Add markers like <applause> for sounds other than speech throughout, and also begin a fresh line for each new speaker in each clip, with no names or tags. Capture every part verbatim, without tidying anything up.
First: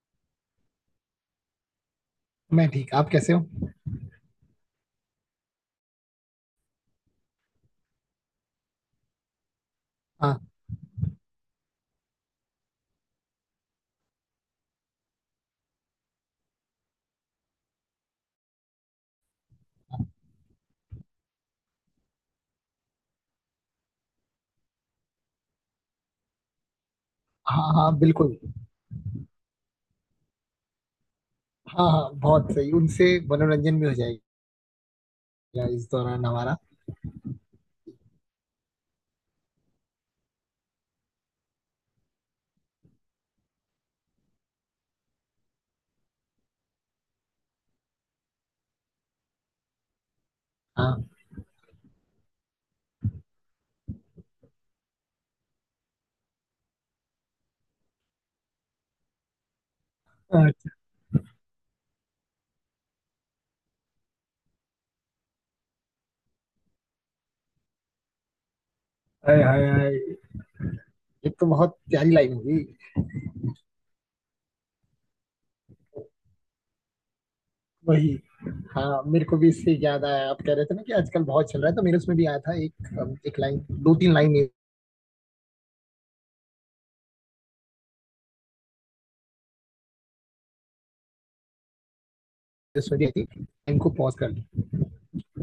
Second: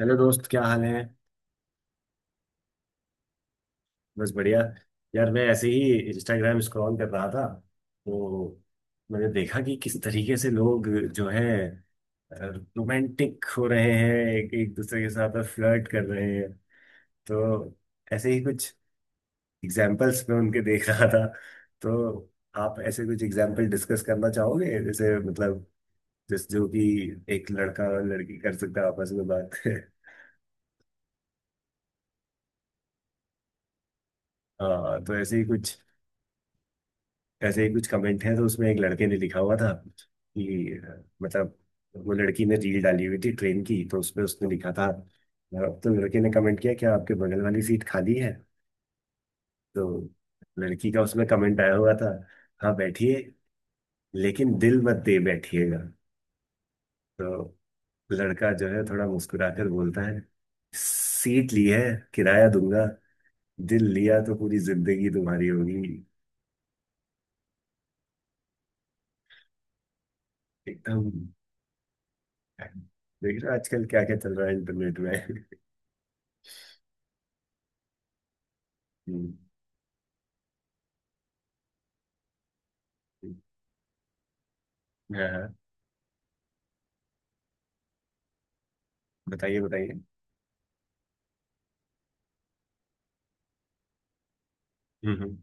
Hello दोस्त, क्या हाल है।
मैं ठीक। आप कैसे हो?
बस बढ़िया। यार, मैं ऐसे ही इंस्टाग्राम स्क्रॉल कर रहा था तो मैंने देखा कि किस तरीके से
हाँ
लोग जो है रोमांटिक हो रहे हैं, एक एक दूसरे के साथ फ्लर्ट कर रहे हैं। तो ऐसे ही कुछ एग्जाम्पल्स मैं उनके देख रहा था। तो आप ऐसे कुछ एग्जाम्पल डिस्कस करना चाहोगे, जैसे मतलब जिस जो कि एक
हाँ
लड़का
हाँ,
और
बिल्कुल।
लड़की कर सकता है आपस में बात। <laughs>
हाँ हाँ, बहुत सही। उनसे मनोरंजन भी हो जाएगा
हाँ, तो ऐसे ही कुछ,
इस दौरान हमारा।
ऐसे ही कुछ कमेंट है तो उसमें एक लड़के ने लिखा हुआ था कि अ, मतलब वो लड़की ने रील डाली हुई थी ट्रेन की, तो उसमें उसने लिखा था अ, तो लड़के ने कमेंट किया, क्या आपके बगल वाली सीट खाली है। तो लड़की का
हाँ।
उसमें कमेंट आया हुआ था, हाँ बैठिए, लेकिन दिल मत दे बैठिएगा। तो लड़का जो है थोड़ा मुस्कुराकर बोलता है,
अच्छा।
सीट ली है किराया दूंगा, दिल लिया तो पूरी जिंदगी तुम्हारी होगी।
हाय हाय हाय,
एकदम।
ये तो बहुत प्यारी लाइन होगी।
देख रहे हो, आजकल क्या क्या चल रहा है इंटरनेट में।
वही। हाँ, मेरे
हम्म।
को भी इससे याद आया। आप कह रहे थे ना कि आजकल बहुत चल रहा है, तो मेरे उसमें भी आया था एक एक लाइन, दो तीन लाइन मेरे
हाँ हाँ, बताइए बताइए।
उसमें भी आई थी। लाइन को पॉज कर ली।
हम्म हम्म।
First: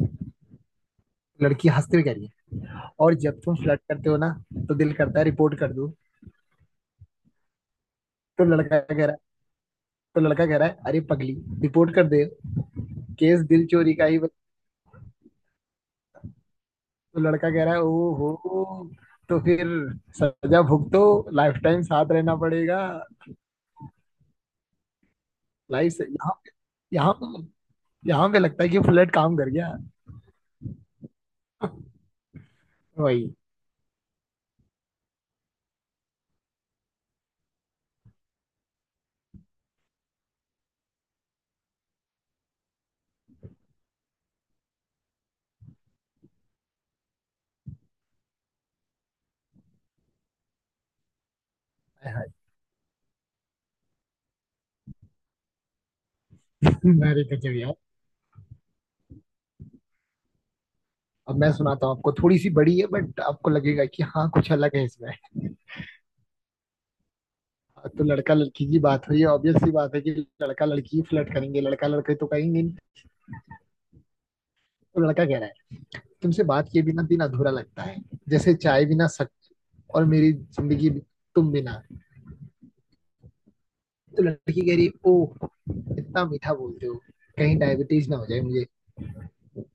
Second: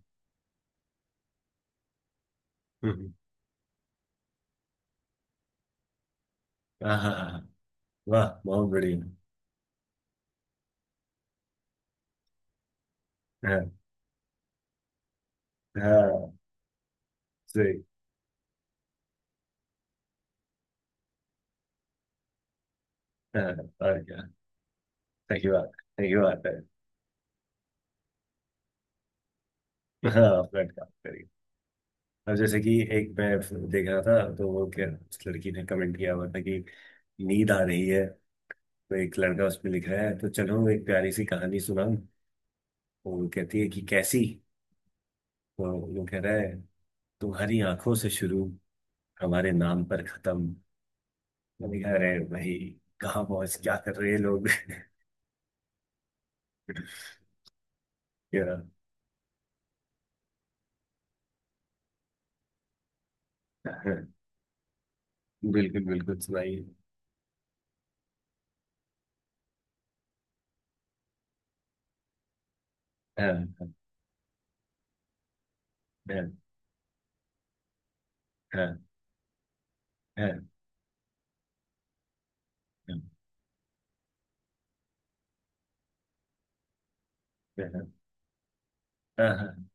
लड़की हंसते हुए कह रही है,
हम्म।
और जब तुम फ्लर्ट करते हो ना, तो दिल करता है रिपोर्ट कर दूं।
हाँ हाँ हाँ, हाँ। वाह,
तो
बहुत
लड़का कह
बढ़िया।
रहा है तो लड़का कह रहा है, अरे पगली, रिपोर्ट कर दे, केस दिल
हाँ
चोरी का ही।
हाँ,
तो लड़का कह रहा
सही।
है, ओ हो, तो फिर सजा भुगतो, लाइफ टाइम साथ रहना पड़ेगा।
हाँ, और क्या। सही बात
लाइफ से
है। सही
यहाँ
बात
पे-
है।
यहाँ पे- यहाँ पे लगता है कि फ्लर्ट काम कर गया।
हाँ, फ्लर्ट काम करिए। अब जैसे कि एक
वही।
मैं देख रहा था तो वो क्या, उस लड़की ने कमेंट किया हुआ था कि नींद आ रही है। तो एक लड़का उसमें लिख रहा है, तो चलो एक प्यारी सी कहानी सुनाऊं। तो वो कहती है कि कैसी। तो वो कह रहा है, तुम्हारी आंखों से शुरू, हमारे नाम पर खत्म। मैंने कहा,
हाय
अरे
हाय।
भाई कहाँ पहुंच क्या कर रहे हैं लोग। <laughs>
अरे गजब यार।
या।
अब मैं सुनाता हूँ आपको, थोड़ी सी बड़ी है बट आपको लगेगा
हाँ,
कि हाँ कुछ अलग है इसमें।
बिल्कुल बिल्कुल, सुनाइए।
तो लड़का लड़की की बात हुई। ऑब्वियस सी बात है कि लड़का लड़की फ्लर्ट करेंगे, लड़का लड़के तो कहेंगे नहीं।
हाँ
तो लड़का कह रहा है,
हाँ
तुमसे बात किए बिना दिन अधूरा लगता है, जैसे चाय
हाँ
बिना सक। और मेरी
हाँ
जिंदगी भी तुम बिना। तो लड़की कह रही है, ओ इतना मीठा बोलते हो, कहीं
हाँ हाँ,
डायबिटीज ना हो जाए मुझे।
हाँ, हाँ।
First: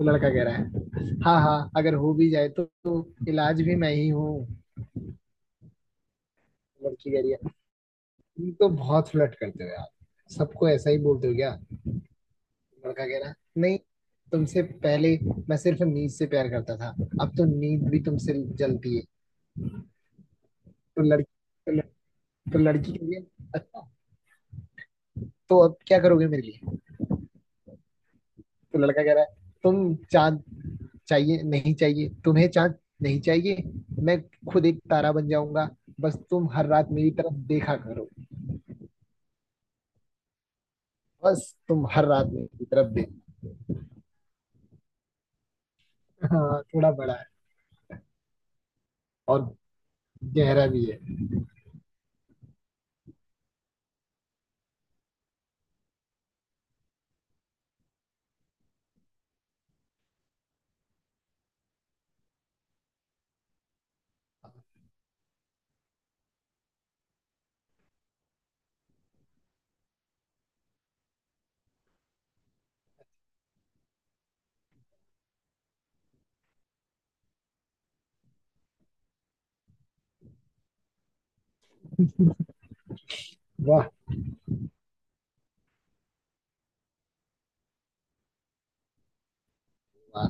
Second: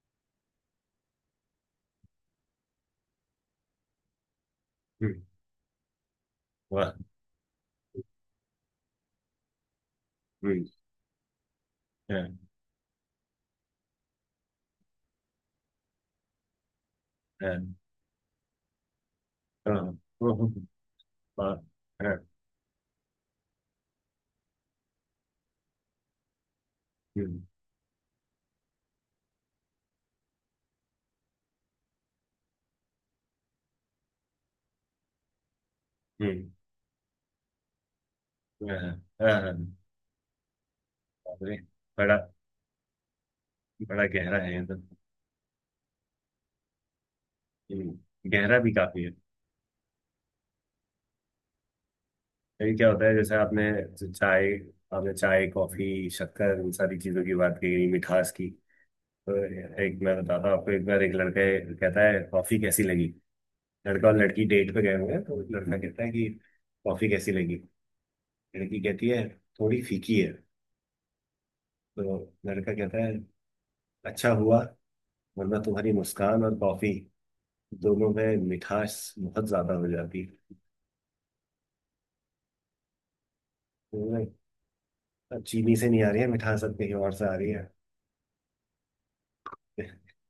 वो लड़का कह रहा है, हाँ हाँ, अगर हो भी जाए तो, तो इलाज भी मैं ही हूँ।
हम्म, वाह।
लड़की कह रही है, तुम तो बहुत फ्लर्ट करते हो यार,
हम्म,
सबको ऐसा ही बोलते हो क्या?
हाँ
लड़का कह रहा है, नहीं, तुमसे पहले मैं सिर्फ नींद से प्यार करता था, अब तो
हाँ
नींद भी तुमसे जलती है।
हाँ, ओहो,
तो लड़की
वाह,
तो, लड़,
हाँ।
तो लड़की कह रही है, अच्छा तो अब क्या करोगे मेरे लिए?
हम्म,
तो लड़का कह रहा है, तुम चांद चाहिए? नहीं चाहिए तुम्हें चांद, नहीं चाहिए, मैं खुद एक तारा बन जाऊंगा, बस
हम्म,
तुम हर रात मेरी तरफ देखा करो।
हाँ हाँ, हाँ, बाप
बस
रे।
तुम हर
बड़ा
रात मेरी तरफ देखो।
बड़ा गहरा है ये तो।
हाँ थोड़ा बड़ा है।
हम्म, गहरा भी काफी है।
और गहरा भी है।
ये क्या होता है, जैसे आपने जो चाय आपने चाय, कॉफी, शक्कर इन सारी चीजों की बात की मिठास की। तो एक मैं बताता हूँ आपको, एक बार एक लड़का कहता है, कॉफी कैसी लगी। लड़का और लड़की डेट पे गए हुए हैं, तो लड़का कहता है कि कॉफी कैसी लगी। लड़की कहती है, थोड़ी फीकी है। तो लड़का कहता है, अच्छा हुआ वरना तुम्हारी मुस्कान और कॉफी दोनों में मिठास बहुत ज्यादा हो जाती।
वाह
तो मैं, अब चीनी से नहीं आ रही है मिठास, अब कहीं और से आ रही है।
वाह।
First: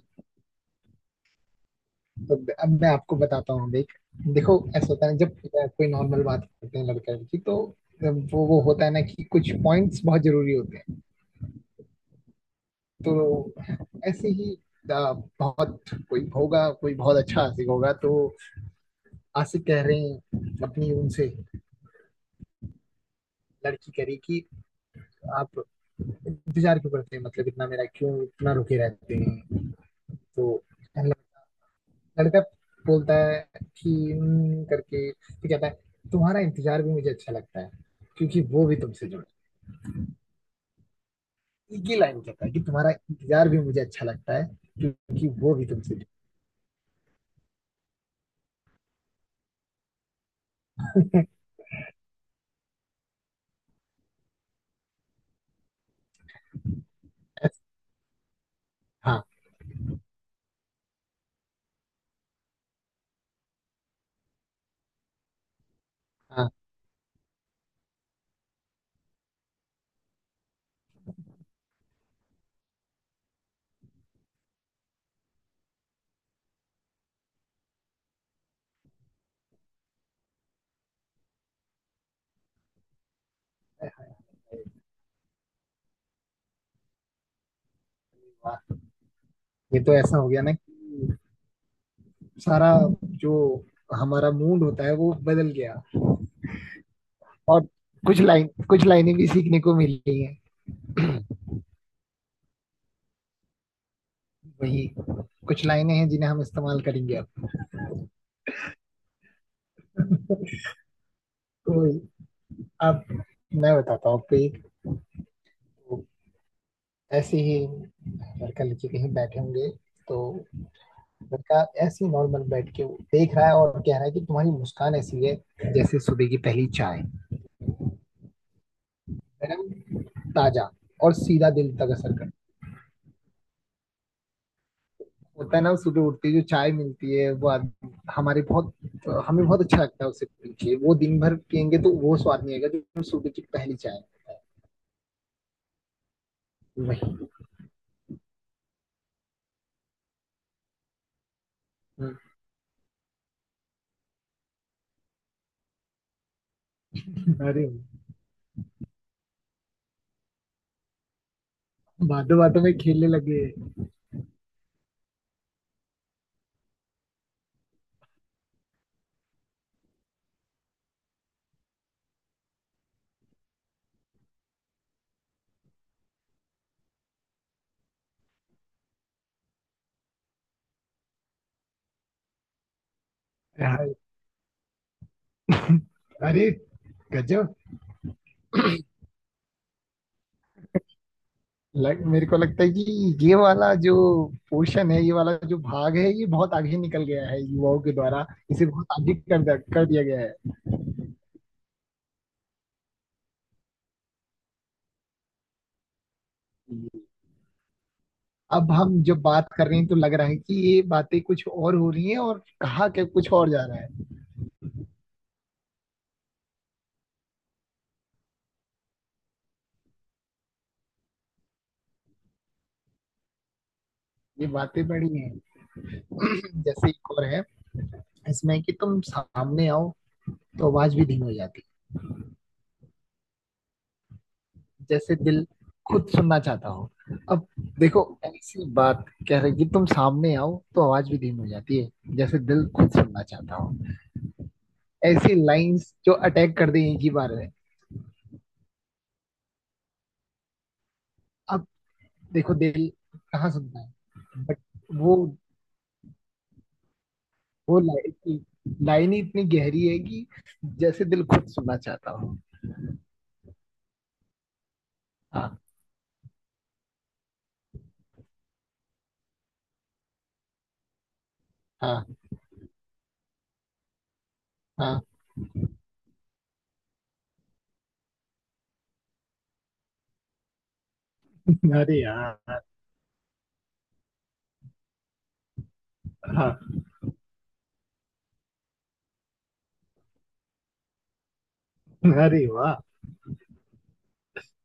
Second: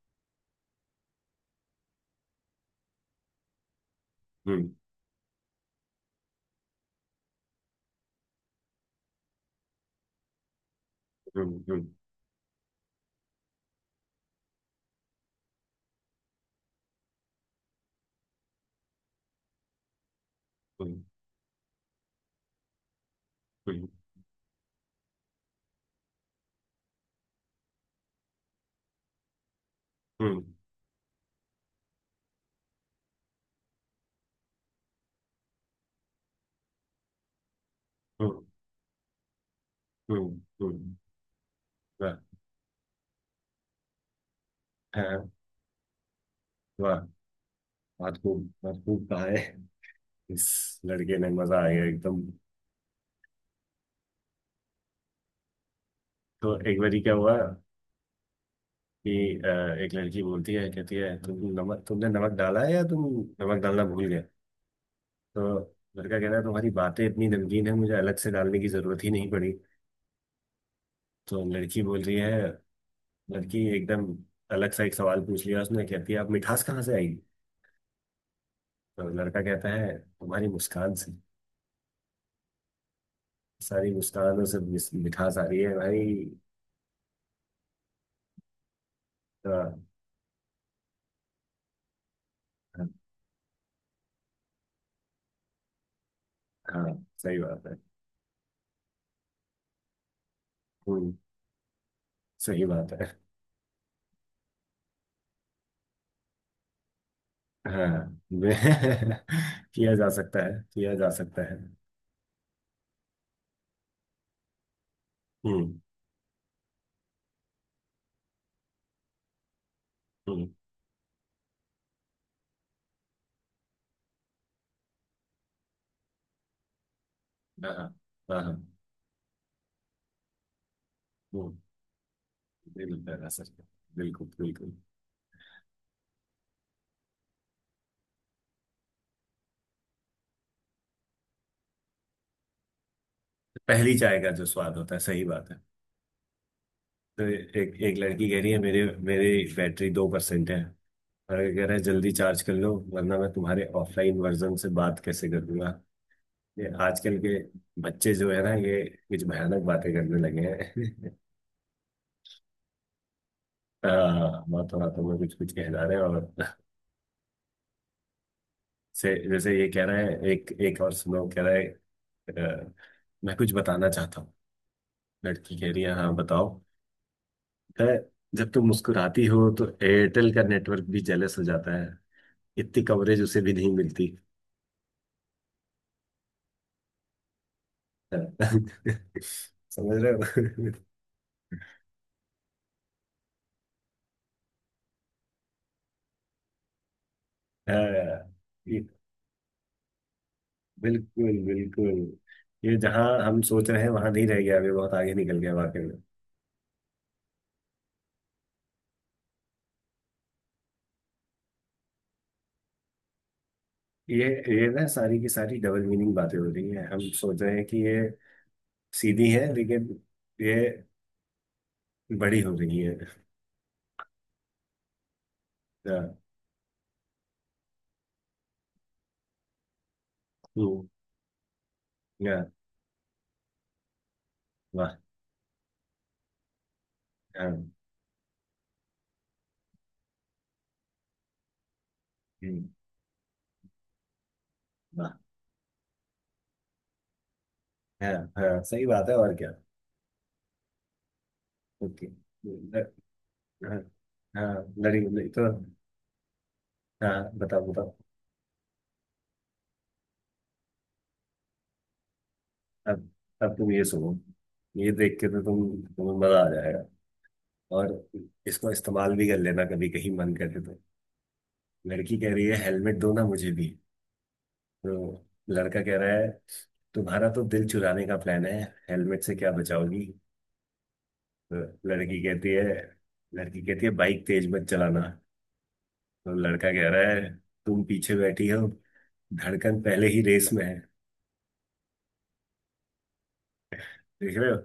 तो अब मैं आपको बताता हूँ। देख देखो,
हम्म
ऐसा होता है ना, जब कोई नॉर्मल बात करते हैं लड़का लड़की, तो वो वो होता है ना कि कुछ पॉइंट्स बहुत जरूरी होते हैं।
हम्म हम्म
तो ऐसे ही, आ, बहुत कोई होगा, कोई बहुत अच्छा आशिक होगा, तो आशिक कह रहे हैं अपनी
हम्म
उनसे।
हम्म
लड़की करी कि आप इंतजार क्यों करते हैं, मतलब इतना मेरा क्यों, इतना रुके रहते हैं।
हम्म
तो लड़का बोलता है कि "हम्म," करके तो कहता है, तुम्हारा इंतजार भी मुझे अच्छा लगता है,
हम्म
क्योंकि वो भी तुमसे जुड़े।
हम्म हम्म।
ये
वाह,
लाइन कहता है कि तुम्हारा इंतजार भी मुझे अच्छा लगता है,
हाँ,
क्योंकि वो भी तुमसे जुड़े।
वाह, बहुत खूब बहुत खूब कहा है इस लड़के ने, मजा आ गया एकदम। तो एक बारी क्या हुआ कि
हाँ
अ, एक लड़की बोलती है कहती है, तुम नमक तुमने नमक डाला है या तुम नमक डालना भूल गए। तो लड़का कह रहा है,
हाँ,
तुम्हारी बातें इतनी नमकीन है मुझे अलग से डालने की जरूरत ही नहीं पड़ी। तो लड़की बोल रही है, लड़की एकदम अलग सा एक सवाल पूछ लिया उसने, कहती है, आप मिठास कहाँ से आई। तो लड़का कहता है, तुम्हारी मुस्कान से, सारी मुस्कानों से मिस- मिठास आ रही है भाई।
वाह।
तो,
ये तो ऐसा हो गया ना कि सारा
हाँ
जो हमारा मूड होता है वो बदल गया।
हाँ, सही बात
और
है।
कुछ लाइन कुछ लाइनें भी सीखने को मिली हैं।
हम्म, सही बात है।
वही। कुछ लाइनें हैं जिन्हें हम इस्तेमाल करेंगे अब।
हाँ, वे- <laughs> किया जा सकता है, किया जा सकता है।
तो अब मैं बताता हूँ आपको एक।
हम्म
तो ऐसे ही लड़का लड़की कहीं बैठे होंगे, तो
हम्म।
लड़का ऐसे ही नॉर्मल बैठ के देख रहा है और कह रहा है कि तुम्हारी मुस्कान ऐसी है, जैसे सुबह की पहली चाय,
हाँ हाँ हाँ हाँ,
गर्म, ताजा, और सीधा
हम्म,
दिल तक असर करता है।
बिल्कुल ऐसा ही है। सर, बिल्कुल बिल्कुल।
होता है ना, सुबह उठते जो चाय मिलती है वो आद- हमारे बहुत हमें बहुत अच्छा लगता है, उसे पीछे वो दिन भर पियेंगे तो वो स्वाद नहीं आएगा जो सुबह की पहली
पहली
चाय
चाय का
है।
जो स्वाद होता है, सही बात है। तो
वही।
एक एक लड़की कह रही है, मेरे मेरी बैटरी दो परसेंट है। और ये कह रहा है, जल्दी
हम्म।
चार्ज कर लो वरना मैं तुम्हारे ऑफलाइन वर्जन से बात कैसे करूंगा। ये आजकल के
अरे,
बच्चे जो है ना ये कुछ भयानक बातें करने लगे हैं। <laughs>
बातों बातों में खेलने लगे।
हाँ, बातों बातों में कुछ कुछ कह जा रहे हैं, और से जैसे ये कह रहा है, एक एक और सुनो, कह रहा है, अ, मैं कुछ बताना चाहता हूँ। लड़की कह रही है, हाँ बताओ। कह रहा है, जब तुम मुस्कुराती हो तो एयरटेल का नेटवर्क भी जेलस हो जाता है, इतनी कवरेज उसे भी नहीं
यार,
मिलती। <laughs>
अरे गजब।
समझ रहे हो। <laughs>
लग, मेरे को लगता है कि ये वाला जो पोर्शन है, ये वाला जो भाग है, ये बहुत आगे निकल गया है युवाओं के द्वारा।
हाँ,
इसे
ये
बहुत आगे कर द- कर दिया गया है।
बिल्कुल बिल्कुल, ये जहाँ हम सोच रहे हैं वहां नहीं रह गया अभी, बहुत आगे निकल गया वाकई में।
अब हम जब बात कर रहे हैं तो लग रहा है कि ये बातें कुछ और हो रही हैं, और कहा के कुछ और जा रहा है।
ये ये ना, सारी की सारी डबल मीनिंग बातें हो रही है, हम सोच रहे हैं कि ये सीधी है लेकिन ये बड़ी हो गई है।
ये बातें बड़ी हैं।
हाँ।
जैसे एक और है इसमें, कि तुम सामने आओ तो
हम्म,
आवाज भी धीमी हो जाती है,
या वाह।
जैसे दिल खुद सुनना चाहता हो। अब
हाँ,
देखो, ऐसी बात कह रही कि तुम सामने आओ तो आवाज भी धीमी हो जाती है, जैसे दिल
हम्म,
खुद सुनना चाहता हो।
वाह।
ऐसी लाइंस जो अटैक कर दें एक ही बार में।
हाँ हाँ, सही बात है, और क्या।
अब
ओके।
देखो,
ल-
दिल कहाँ
हाँ
सुनता है,
हाँ।
बट
लड़ी
वो
लड़ी तो। हाँ, बताओ
वो
बताओ।
लाइन लाइन ही इतनी गहरी है कि जैसे दिल खुद सुनना चाहता हो।
अब अब तुम ये सुनो, ये देख के तो
हाँ
तुम तुम्हें मजा आ जाएगा। और इसको इस्तेमाल भी कर लेना, कभी कहीं मन करे तो।
हाँ
लड़की कह रही है, हेलमेट दो ना मुझे भी।
हाँ।
तो लड़का कह रहा है, तुम्हारा तो दिल चुराने का प्लान है, हेलमेट से क्या बचाओगी।
अरे
लड़की कहती
यार।
है लड़की कहती है, बाइक तेज मत चलाना। तो
हाँ।
लड़का कह रहा है, तुम पीछे बैठी हो, धड़कन पहले ही रेस में है।
अरे वाह।
देख रहे हो,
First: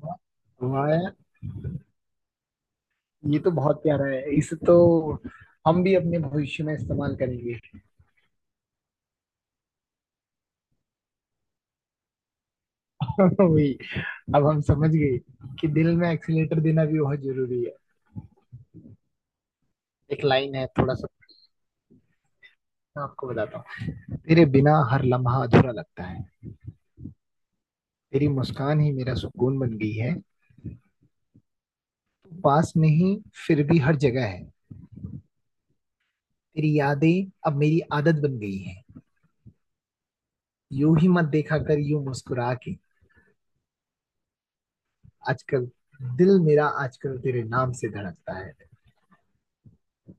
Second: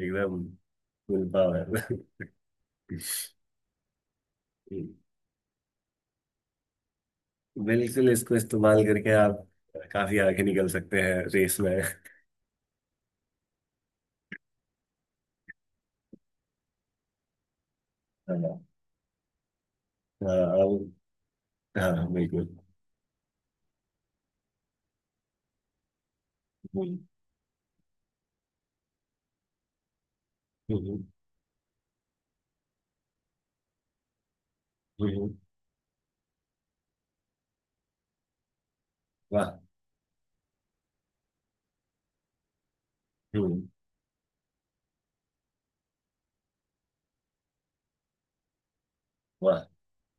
एकदम
वाह यार,
फुल पावर।
ये तो बहुत प्यारा है, इसे तो
<laughs>
हम भी अपने भविष्य में इस्तेमाल करेंगे।
बिल्कुल, इसको इस्तेमाल करके आप काफी आगे निकल सकते हैं रेस में।
<laughs> वही। अब हम समझ गए कि दिल में एक्सीलेटर देना भी बहुत जरूरी है।
हाँ।
एक लाइन है
अब-
थोड़ा सा,
हाँ, बिल्कुल।
मैं आपको बताता हूँ। तेरे बिना हर लम्हा अधूरा लगता है,
हम्म,
तेरी मुस्कान ही मेरा सुकून बन गई है,
हम्म,
तू पास नहीं फिर भी हर जगह है,
हम्म, हम्म,
तेरी यादें अब मेरी आदत बन गई है,
वाह।
यूं ही मत देखा कर यूं मुस्कुरा के,
हम्म,
आजकल दिल मेरा, आजकल तेरे नाम से धड़कता है।
वाह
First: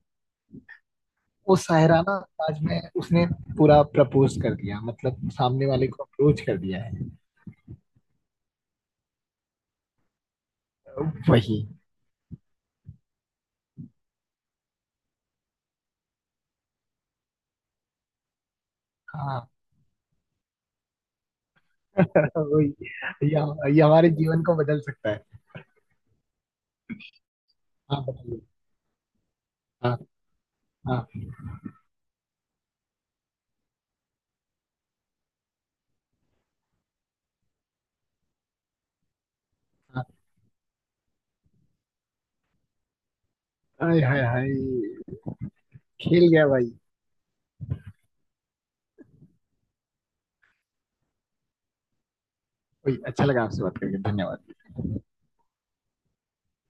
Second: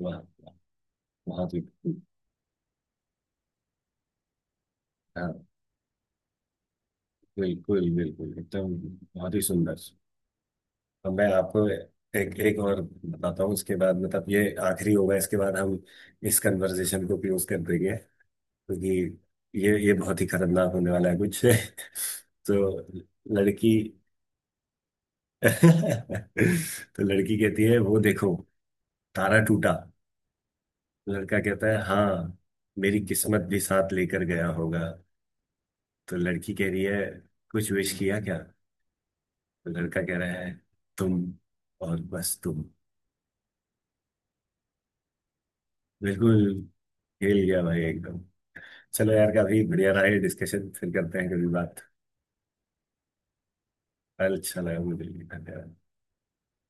वाह, वाह, बहुत
वो
ही।
शायराना अंदाज में उसने पूरा प्रपोज कर दिया, मतलब
हाँ,
सामने वाले को अप्रोच कर दिया
बिल्कुल बिल्कुल एकदम, बहुत ही सुंदर।
है।
तो मैं
वही।
आपको एक एक और बताता हूँ, उसके बाद मतलब ये आखिरी होगा, इसके बाद हम इस कन्वर्सेशन को क्लोज कर देंगे क्योंकि
हाँ।
ये ये बहुत ही खतरनाक होने वाला है कुछ।
<laughs>
<laughs>
वही।
तो
ये
लड़की
ये हमारे जीवन को बदल सकता है।
<laughs> तो लड़की कहती है, वो
हाँ
देखो
बताइए।
तारा टूटा।
हाँ हाँ।
लड़का कहता है, हाँ मेरी किस्मत भी साथ लेकर गया होगा। तो लड़की कह रही है, कुछ विश किया क्या। तो लड़का
हाँ।
कह रहा है, तुम, और बस तुम।
हाय हाय हाय, खेल
बिल्कुल,
गया भाई।
हिल गया भाई एकदम। चलो यार, काफी बढ़िया रहा ये डिस्कशन, फिर करते हैं कभी बात।
वही। अच्छा लगा आपसे बात करके, धन्यवाद।
अच्छा लगा मुझे भी। धन्यवाद।